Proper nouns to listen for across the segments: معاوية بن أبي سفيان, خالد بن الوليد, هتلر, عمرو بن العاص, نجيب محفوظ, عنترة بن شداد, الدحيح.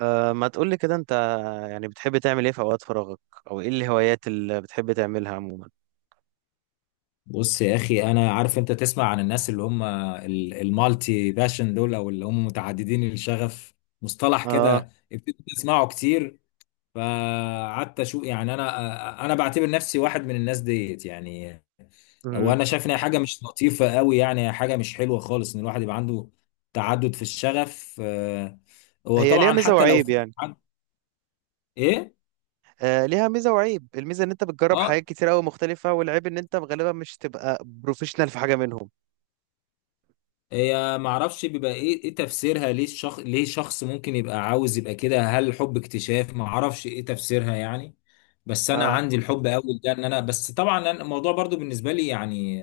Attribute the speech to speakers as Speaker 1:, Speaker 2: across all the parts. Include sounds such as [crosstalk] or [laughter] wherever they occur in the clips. Speaker 1: أه، ما تقولي كده انت. يعني بتحب تعمل ايه في اوقات فراغك؟ او ايه الهوايات اللي بتحب تعملها عموما؟
Speaker 2: بص يا اخي، انا عارف انت تسمع عن الناس اللي هم المالتي باشن دول، او اللي هم متعددين الشغف. مصطلح
Speaker 1: اه.
Speaker 2: كده ابتديت اسمعه كتير، فقعدت اشوف. يعني انا بعتبر نفسي واحد من الناس ديت يعني.
Speaker 1: مم.
Speaker 2: وانا شايف ان هي حاجه مش لطيفه قوي، يعني هي حاجه مش حلوه خالص، ان الواحد يبقى عنده تعدد في الشغف. هو
Speaker 1: هي ليها
Speaker 2: طبعا
Speaker 1: ميزة
Speaker 2: حتى لو
Speaker 1: وعيب
Speaker 2: في
Speaker 1: يعني.
Speaker 2: ايه.
Speaker 1: أه، ليها ميزة وعيب، الميزة ان انت بتجرب
Speaker 2: اه،
Speaker 1: حاجات كتير قوي مختلفة، والعيب ان انت غالبا مش تبقى بروفيشنال في حاجة منهم.
Speaker 2: هي معرفش بيبقى ايه تفسيرها، ليه شخص ممكن يبقى عاوز يبقى كده؟ هل الحب اكتشاف؟ معرفش ايه تفسيرها يعني. بس انا
Speaker 1: اه.
Speaker 2: عندي الحب اول ده ان انا بس، طبعا أنا الموضوع برضو بالنسبه لي يعني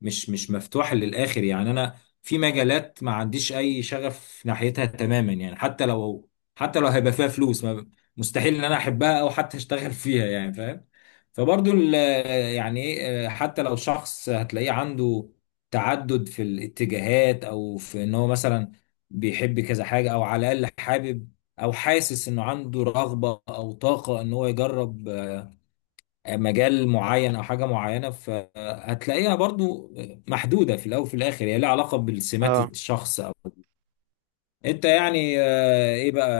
Speaker 2: مش مفتوح للاخر يعني. انا في مجالات ما عنديش اي شغف ناحيتها تماما يعني، حتى لو هيبقى فيها فلوس، مستحيل ان انا احبها او حتى اشتغل [laughs] فيها، يعني فاهم. فبرضو يعني ايه، حتى لو شخص هتلاقيه عنده تعدد في الاتجاهات، او في ان هو مثلا بيحب كذا حاجة، او على الاقل حابب او حاسس انه عنده رغبة او طاقة ان هو يجرب مجال معين او حاجة معينة، فهتلاقيها برضو محدودة. في الاول وفي الاخر هي لها علاقة بالسمات
Speaker 1: اه.
Speaker 2: الشخص او انت يعني. ايه بقى،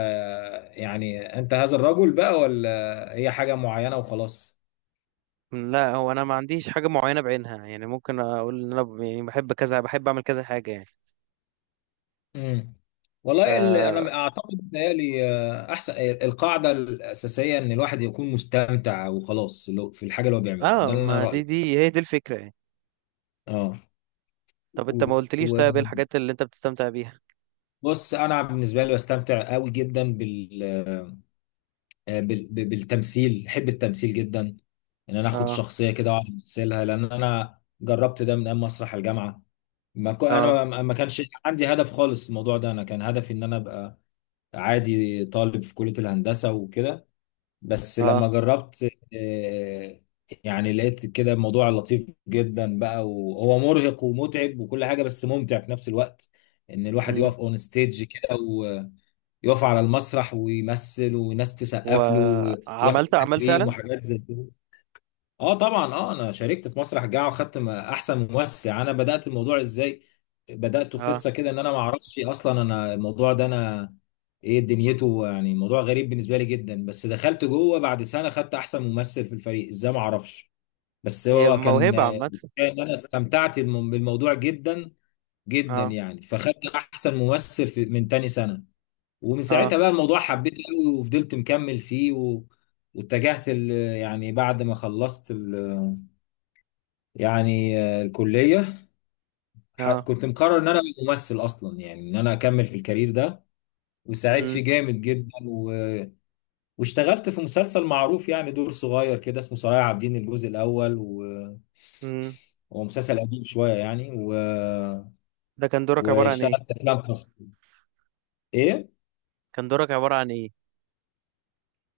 Speaker 2: يعني انت هذا الرجل بقى، ولا هي حاجة معينة وخلاص؟
Speaker 1: مم، لا، هو انا ما عنديش حاجة معينة بعينها، يعني ممكن اقول ان انا يعني بحب كذا، بحب اعمل كذا حاجة يعني.
Speaker 2: امم. والله انا
Speaker 1: اه.
Speaker 2: بس اعتقد بيتهيألي احسن القاعده الاساسيه ان الواحد يكون مستمتع وخلاص، في الحاجه اللي هو بيعملها.
Speaker 1: اه،
Speaker 2: ده اللي
Speaker 1: ما
Speaker 2: انا
Speaker 1: دي
Speaker 2: رايي.
Speaker 1: دي هي دي الفكرة يعني.
Speaker 2: اه.
Speaker 1: طب انت ما قلتليش، طيب ايه الحاجات اللي انت بتستمتع بيها؟
Speaker 2: وبص، انا بالنسبه لي بستمتع قوي جدا بالتمثيل، بحب التمثيل جدا. ان انا اخد
Speaker 1: اه.
Speaker 2: شخصيه كده واقعد امثلها، لان انا جربت ده من ايام مسرح الجامعه. ما كو...
Speaker 1: اه.
Speaker 2: انا ما كانش عندي هدف خالص الموضوع ده. انا كان هدفي ان انا ابقى عادي طالب في كليه الهندسه وكده. بس
Speaker 1: اه.
Speaker 2: لما جربت، آه، يعني لقيت كده الموضوع لطيف جدا بقى، وهو مرهق ومتعب وكل حاجة، بس ممتع في نفس الوقت. ان الواحد يقف اون ستيج كده، ويقف على المسرح ويمثل، والناس تسقف له وياخد
Speaker 1: وعملت اعمال
Speaker 2: تكريم
Speaker 1: فعلا؟
Speaker 2: وحاجات زي كده. اه طبعا، اه انا شاركت في مسرح جاعة، وخدت احسن ممثل. يعني انا بدات الموضوع ازاي؟ بداته في
Speaker 1: اه.
Speaker 2: قصه كده ان انا ما اعرفش اصلا انا الموضوع ده انا ايه دنيته، يعني موضوع غريب بالنسبه لي جدا. بس دخلت جوه، بعد سنه خدت احسن ممثل في الفريق، ازاي ما اعرفش. بس
Speaker 1: هي
Speaker 2: هو كان
Speaker 1: موهبه عامه.
Speaker 2: ان انا استمتعت بالموضوع جدا جدا
Speaker 1: اه.
Speaker 2: يعني، فخدت احسن ممثل في من تاني سنه. ومن
Speaker 1: اه.
Speaker 2: ساعتها بقى الموضوع حبيته قوي، وفضلت مكمل فيه و... واتجهت ال... يعني بعد ما خلصت يعني الكلية،
Speaker 1: اه.
Speaker 2: كنت مقرر ان انا أبقى ممثل اصلا، يعني ان انا اكمل في الكارير ده. وساعدت
Speaker 1: امم.
Speaker 2: فيه جامد جدا و... واشتغلت في مسلسل معروف، يعني دور صغير كده، اسمه صلاح عابدين الجزء الاول و...
Speaker 1: امم.
Speaker 2: هو مسلسل قديم شوية يعني و...
Speaker 1: ده كان دورك عباره عن
Speaker 2: واشتغلت
Speaker 1: ايه؟
Speaker 2: افلام قصيرة. ايه،
Speaker 1: كان دورك عباره عن ايه؟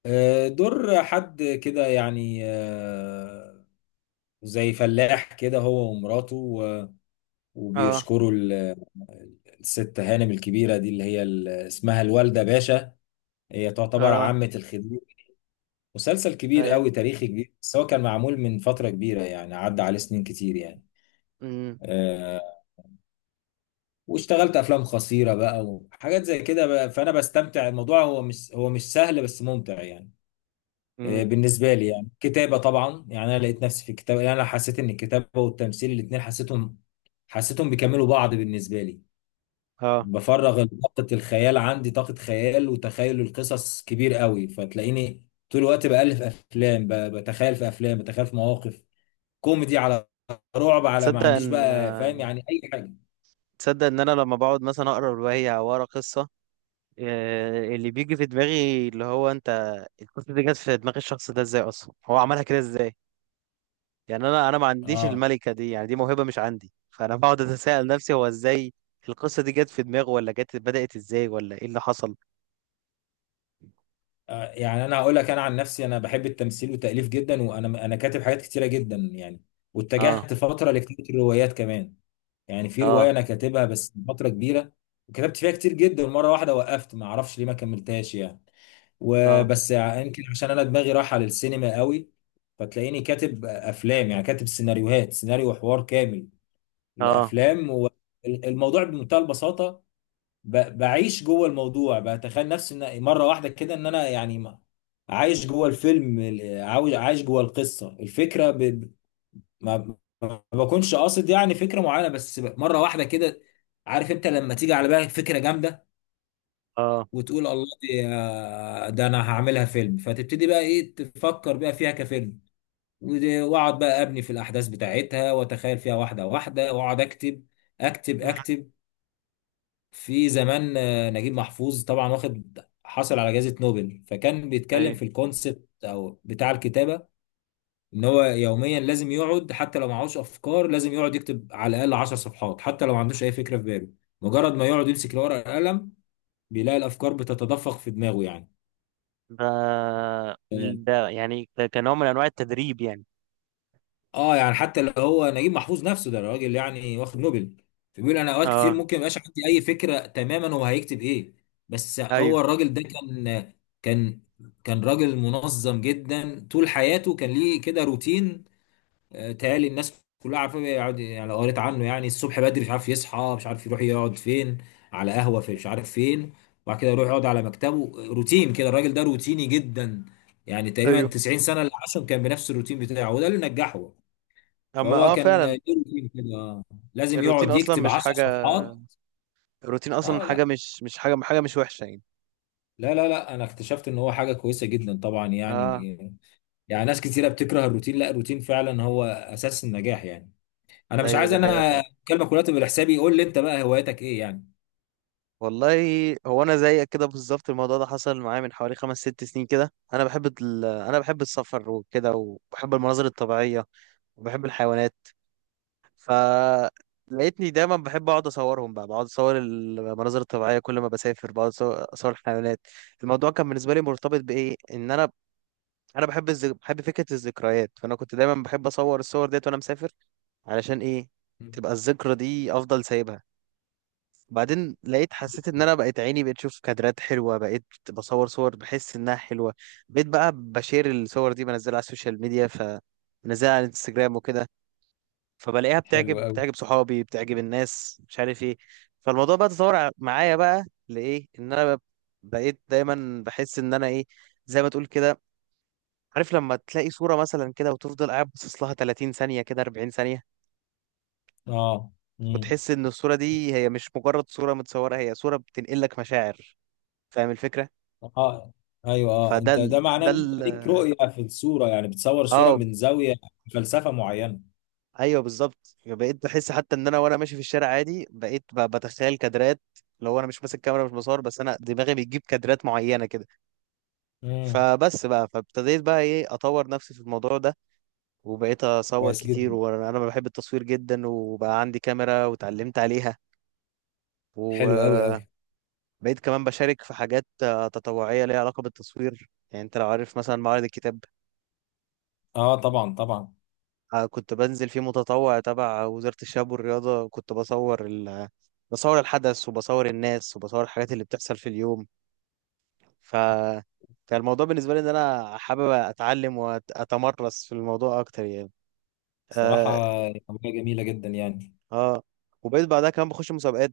Speaker 2: دور حد كده يعني، زي فلاح كده، هو ومراته و...
Speaker 1: اه.
Speaker 2: وبيشكروا ال... الست هانم الكبيرة دي اللي هي اسمها الوالدة باشا، هي تعتبر
Speaker 1: اه.
Speaker 2: عامة الخديوي. مسلسل كبير
Speaker 1: ايوه.
Speaker 2: قوي، تاريخي كبير، بس هو كان معمول من فترة كبيرة، يعني عدى عليه سنين كتير يعني.
Speaker 1: امم.
Speaker 2: آه. واشتغلت افلام قصيرة بقى، وحاجات زي كده بقى، فانا بستمتع. الموضوع هو مش، هو مش سهل، بس ممتع يعني. آه
Speaker 1: امم.
Speaker 2: بالنسبة لي يعني كتابة طبعا. يعني انا لقيت نفسي في الكتابة، يعني انا حسيت ان الكتابة والتمثيل الاتنين حسيتهم بيكملوا بعض بالنسبة لي.
Speaker 1: اه.
Speaker 2: بفرغ طاقة الخيال، عندي طاقة خيال وتخيل القصص كبير قوي، فتلاقيني طول الوقت بألف أفلام، بتخيل في أفلام، بتخيل في مواقف كوميدي، على رعب، على ما
Speaker 1: تصدق
Speaker 2: عنديش
Speaker 1: ان
Speaker 2: بقى فاهم يعني، أي حاجة.
Speaker 1: تصدق ان انا لما بقعد مثلا اقرا روايه او اقرا قصه، اللي بيجي في دماغي اللي هو انت، القصه دي جت في دماغ الشخص ده ازاي؟ اصلا هو عملها كده ازاي؟ يعني انا ما عنديش
Speaker 2: آه.
Speaker 1: الملكه دي، يعني دي موهبه مش عندي، فانا [laughs] بقعد اتساءل نفسي هو ازاي القصه دي جت في دماغه، ولا جت بدات ازاي، ولا ايه اللي حصل.
Speaker 2: يعني أنا هقول لك، أنا عن نفسي أنا بحب التمثيل والتأليف جدا، وأنا كاتب حاجات كتيرة جدا يعني.
Speaker 1: اه.
Speaker 2: واتجهت فترة لكتابة الروايات كمان، يعني في
Speaker 1: اه.
Speaker 2: رواية أنا كاتبها بس فترة كبيرة، وكتبت فيها كتير جدا مرة واحدة، وقفت ما أعرفش ليه، ما كملتهاش يعني.
Speaker 1: اه.
Speaker 2: وبس، يمكن عشان انا دماغي رايحه للسينما قوي، فتلاقيني كاتب افلام، يعني كاتب سيناريوهات، سيناريو وحوار كامل
Speaker 1: اه.
Speaker 2: لافلام. والموضوع بمنتهى البساطه، بعيش جوه الموضوع، بتخيل نفسي ان مره واحده كده ان انا يعني عايش جوه الفيلم، عايش جوه القصه، الفكره ما ما بكونش قاصد يعني فكره معينه، بس مره واحده كده. عارف انت لما تيجي على بالك فكره جامده،
Speaker 1: اه.
Speaker 2: وتقول الله دي، ده انا هعملها فيلم؟ فتبتدي بقى ايه، تفكر بقى فيها كفيلم، واقعد بقى ابني في الاحداث بتاعتها واتخيل فيها واحده واحده، واقعد اكتب اكتب
Speaker 1: مم.
Speaker 2: اكتب في زمان نجيب محفوظ طبعا، واخد، حصل على جائزه نوبل، فكان بيتكلم
Speaker 1: ايوه.
Speaker 2: في الكونسبت او بتاع الكتابه ان هو يوميا لازم يقعد، حتى لو معهوش افكار لازم يقعد يكتب على الاقل 10 صفحات، حتى لو ما عندوش اي فكره في باله. مجرد ما يقعد يمسك الورقه والقلم، بيلاقي الافكار بتتدفق في دماغه يعني.
Speaker 1: ده ده يعني ده كنوع من انواع التدريب يعني.
Speaker 2: اه، يعني حتى اللي هو نجيب محفوظ نفسه ده راجل يعني واخد نوبل، فبيقول انا اوقات كتير
Speaker 1: اه.
Speaker 2: ممكن ميبقاش عندي اي فكره تماما، هو هيكتب ايه؟ بس هو
Speaker 1: ايوه.
Speaker 2: الراجل ده كان، كان، كان راجل منظم جدا. طول حياته كان ليه كده روتين. تهيألي الناس كلها عارفه، بيقعد يعني، لو قريت عنه يعني، الصبح بدري مش عارف يصحى، مش عارف يروح يقعد فين، على قهوه في مش عارف فين، وبعد كده يروح يقعد على مكتبه. روتين كده، الراجل ده روتيني جدا، يعني تقريبا
Speaker 1: ايوه.
Speaker 2: 90 سنه اللي عاشهم كان بنفس الروتين بتاعه، وده اللي نجحه.
Speaker 1: اما
Speaker 2: فهو
Speaker 1: اه
Speaker 2: كان
Speaker 1: فعلا.
Speaker 2: جيركين كده آه. لازم
Speaker 1: الروتين
Speaker 2: يقعد
Speaker 1: اصلا
Speaker 2: يكتب
Speaker 1: مش
Speaker 2: 10
Speaker 1: حاجه،
Speaker 2: صفحات.
Speaker 1: الروتين اصلا
Speaker 2: اه،
Speaker 1: حاجه
Speaker 2: لا
Speaker 1: مش حاجه، حاجه مش وحشه يعني.
Speaker 2: لا لا لا، انا اكتشفت ان هو حاجه كويسه جدا طبعا
Speaker 1: اه.
Speaker 2: يعني. يعني ناس كتيره بتكره الروتين، لا، الروتين فعلا هو اساس النجاح يعني. انا مش
Speaker 1: ايوه،
Speaker 2: عايز
Speaker 1: دي حقيقه
Speaker 2: انا
Speaker 1: فعلا.
Speaker 2: كلمه كلها تبقى لحسابي، قول لي انت بقى هوايتك ايه يعني.
Speaker 1: والله، هو انا زيك كده بالظبط، الموضوع ده حصل معايا من حوالي خمس ست سنين كده. انا بحب انا بحب السفر وكده، وبحب المناظر الطبيعيه، وبحب الحيوانات. ف لقيتني دايما بحب اقعد اصورهم بقى، بقعد اصور المناظر الطبيعيه كل ما بسافر، بقعد أصور الحيوانات. الموضوع كان بالنسبه لي مرتبط بايه؟ ان انا، انا بحب بحب فكره الذكريات، فانا كنت دايما بحب اصور الصور ديت وانا مسافر. علشان ايه؟ تبقى الذكرى دي افضل سايبها. بعدين لقيت، حسيت ان انا بقيت عيني بقيت اشوف كادرات حلوه، بقيت بصور صور بحس انها حلوه. بقيت بقى بشير الصور دي، بنزلها على السوشيال ميديا، فبنزلها على الانستجرام وكده، فبلاقيها
Speaker 2: حلو
Speaker 1: بتعجب
Speaker 2: قوي.
Speaker 1: بتعجب صحابي، بتعجب الناس، مش عارف ايه. فالموضوع بقى تطور معايا بقى لايه، ان انا بقيت دايما بحس ان انا ايه، زي ما تقول كده، عارف لما تلاقي صورة مثلا كده وتفضل قاعد باصص لها 30 ثانية كده، 40 ثانية،
Speaker 2: اه. امم.
Speaker 1: وتحس ان الصورة دي هي مش مجرد صورة متصورة، هي صورة بتنقل لك مشاعر. فاهم الفكرة؟
Speaker 2: اه. ايوه، اه
Speaker 1: فده
Speaker 2: انت
Speaker 1: ال...
Speaker 2: ده معناه
Speaker 1: ده
Speaker 2: ان
Speaker 1: ال...
Speaker 2: انت ليك رؤيه في الصوره، يعني بتصور الصوره
Speaker 1: اه،
Speaker 2: من زاويه فلسفه معينه.
Speaker 1: ايوه، بالظبط، بقيت بحس حتى ان انا وانا ماشي في الشارع عادي بقيت بتخيل كادرات، لو انا مش ماسك كاميرا، مش بصور، بس انا دماغي بتجيب كادرات معينه كده.
Speaker 2: امم.
Speaker 1: فبس بقى، فابتديت بقى ايه اطور نفسي في الموضوع ده، وبقيت اصور
Speaker 2: كويس
Speaker 1: كتير،
Speaker 2: جدا.
Speaker 1: وانا بحب التصوير جدا، وبقى عندي كاميرا وتعلمت عليها.
Speaker 2: حلو قوي قوي.
Speaker 1: وبقيت كمان بشارك في حاجات تطوعيه ليها علاقه بالتصوير، يعني انت لو عارف مثلا معرض الكتاب،
Speaker 2: اه طبعا طبعا.
Speaker 1: كنت بنزل فيه متطوع تبع وزارة الشباب والرياضة، كنت بصور بصور الحدث، وبصور الناس، وبصور الحاجات اللي بتحصل في اليوم. ف كان الموضوع بالنسبة لي إن أنا حابب أتعلم وأتمرس في الموضوع أكتر يعني.
Speaker 2: صراحة
Speaker 1: آه,
Speaker 2: هواية جميلة جدا يعني.
Speaker 1: آه. وبقيت بعدها كمان بخش مسابقات،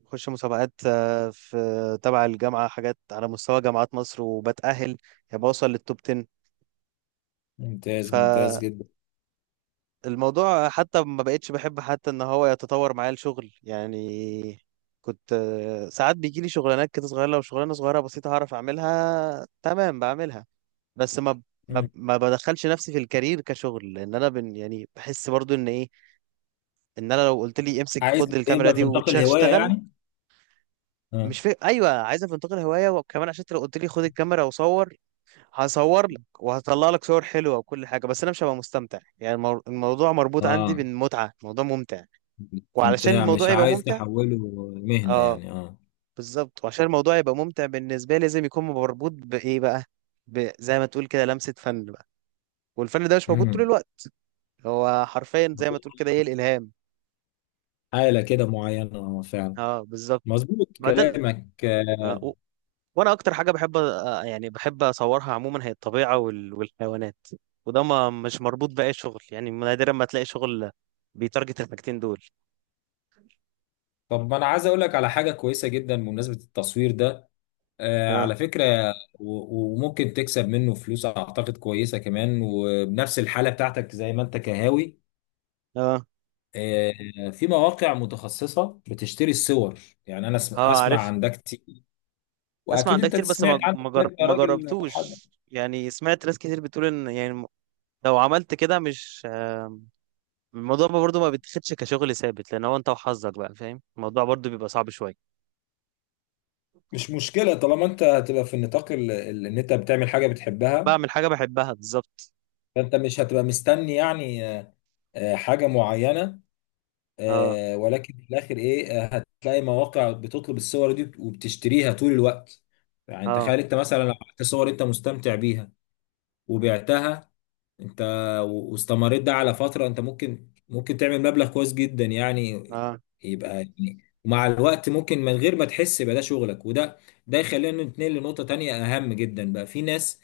Speaker 1: في تبع الجامعة حاجات على مستوى جامعات مصر، وبتأهل يعني، بوصل للتوب
Speaker 2: ممتاز ممتاز
Speaker 1: 10.
Speaker 2: جدا.
Speaker 1: الموضوع حتى ما بقتش بحب حتى ان هو يتطور معايا الشغل يعني، كنت ساعات بيجي لي شغلانات كده صغيره، لو شغلانه صغيره بسيطه هعرف اعملها تمام بعملها. بس
Speaker 2: مم.
Speaker 1: ما بدخلش نفسي في الكارير كشغل، لان انا بن يعني بحس برضو ان ايه، ان انا لو قلت لي امسك،
Speaker 2: عايز
Speaker 1: خد الكاميرا
Speaker 2: يبقى
Speaker 1: دي
Speaker 2: في نطاق الهواية
Speaker 1: واشتغل،
Speaker 2: يعني، اه.
Speaker 1: مش في، ايوه، عايز انتقل هوايه، وكمان عشان انت لو قلت لي خد الكاميرا وصور، هصور لك وهطلع لك صور حلوه وكل حاجه، بس انا مش هبقى مستمتع يعني. الموضوع مربوط عندي
Speaker 2: اه.
Speaker 1: بالمتعه، الموضوع ممتع، وعلشان
Speaker 2: استمتاع،
Speaker 1: الموضوع
Speaker 2: مش
Speaker 1: يبقى
Speaker 2: عايز
Speaker 1: ممتع،
Speaker 2: تحوله مهنة
Speaker 1: اه
Speaker 2: يعني، اه.
Speaker 1: بالظبط، وعشان الموضوع يبقى ممتع بالنسبه لي لازم يكون مربوط بايه بقى؟ زي ما تقول كده لمسه فن بقى، والفن ده مش موجود طول
Speaker 2: امم.
Speaker 1: الوقت، هو حرفيا زي ما تقول كده ايه الالهام.
Speaker 2: حالة كده معينة، اه فعلا.
Speaker 1: اه بالظبط.
Speaker 2: مظبوط
Speaker 1: بعدين،
Speaker 2: كلامك.
Speaker 1: آه و... وانا اكتر حاجه بحب يعني بحب اصورها عموما هي الطبيعه والحيوانات، وده ما مش مربوط باي شغل، يعني نادرا ما تلاقي شغل بيتارجت الحاجتين دول.
Speaker 2: طب ما انا عايز اقول لك على حاجة كويسة جدا بمناسبة التصوير ده،
Speaker 1: اه.
Speaker 2: على فكرة، وممكن تكسب منه فلوس اعتقد كويسة كمان، وبنفس الحالة بتاعتك زي ما انت كهاوي.
Speaker 1: اه.
Speaker 2: في مواقع متخصصة بتشتري الصور، يعني أنا
Speaker 1: اه،
Speaker 2: أسمع
Speaker 1: عارف،
Speaker 2: عن ده كتير،
Speaker 1: اسمع
Speaker 2: وأكيد
Speaker 1: عن ده
Speaker 2: أنت
Speaker 1: كتير بس
Speaker 2: سمعت عنه كتير يا
Speaker 1: ما
Speaker 2: راجل حب.
Speaker 1: جربتوش يعني، سمعت ناس كتير بتقول ان يعني لو عملت كده مش، الموضوع ما برضو ما بيتاخدش كشغل ثابت، لان هو انت وحظك بقى، فاهم، الموضوع برضو بيبقى صعب شويه.
Speaker 2: مش مشكلة طالما أنت هتبقى في النطاق، إن أنت بتعمل حاجة بتحبها.
Speaker 1: بعمل حاجه بحبها بالظبط.
Speaker 2: فأنت مش هتبقى مستني يعني، حاجة معينة.
Speaker 1: اه.
Speaker 2: ولكن في الآخر إيه، هتلاقي مواقع بتطلب الصور دي وبتشتريها طول الوقت. يعني
Speaker 1: اه.
Speaker 2: تخيل أنت مثلا لو عملت صور أنت مستمتع بيها وبعتها انت، واستمريت ده على فترة، انت ممكن، تعمل مبلغ كويس جدا يعني.
Speaker 1: اه.
Speaker 2: يبقى يعني، ومع الوقت ممكن من غير ما تحس يبقى ده شغلك. وده، ده يخلينا نتنقل لنقطة تانية أهم جدا. بقى في ناس،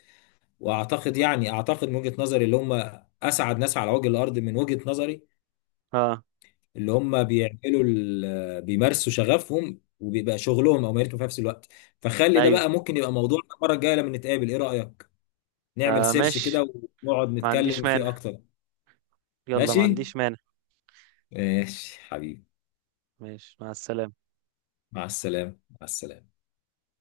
Speaker 2: وأعتقد يعني، أعتقد من وجهة نظري، اللي هم أسعد ناس على وجه الأرض من وجهة نظري،
Speaker 1: اه.
Speaker 2: اللي هم بيعملوا بيمارسوا شغفهم وبيبقى شغلهم أو مهنتهم في نفس الوقت. فخلي ده
Speaker 1: ايوه.
Speaker 2: بقى ممكن يبقى موضوع المرة الجاية لما نتقابل، إيه رأيك؟ نعمل
Speaker 1: آه،
Speaker 2: سيرش
Speaker 1: ماشي.
Speaker 2: كده، ونقعد
Speaker 1: ما عنديش
Speaker 2: نتكلم فيه
Speaker 1: مانع.
Speaker 2: أكتر.
Speaker 1: يلا، ما
Speaker 2: ماشي؟
Speaker 1: عنديش مانع.
Speaker 2: ماشي حبيبي.
Speaker 1: ماشي، مع السلامه.
Speaker 2: مع السلامة، مع السلامة.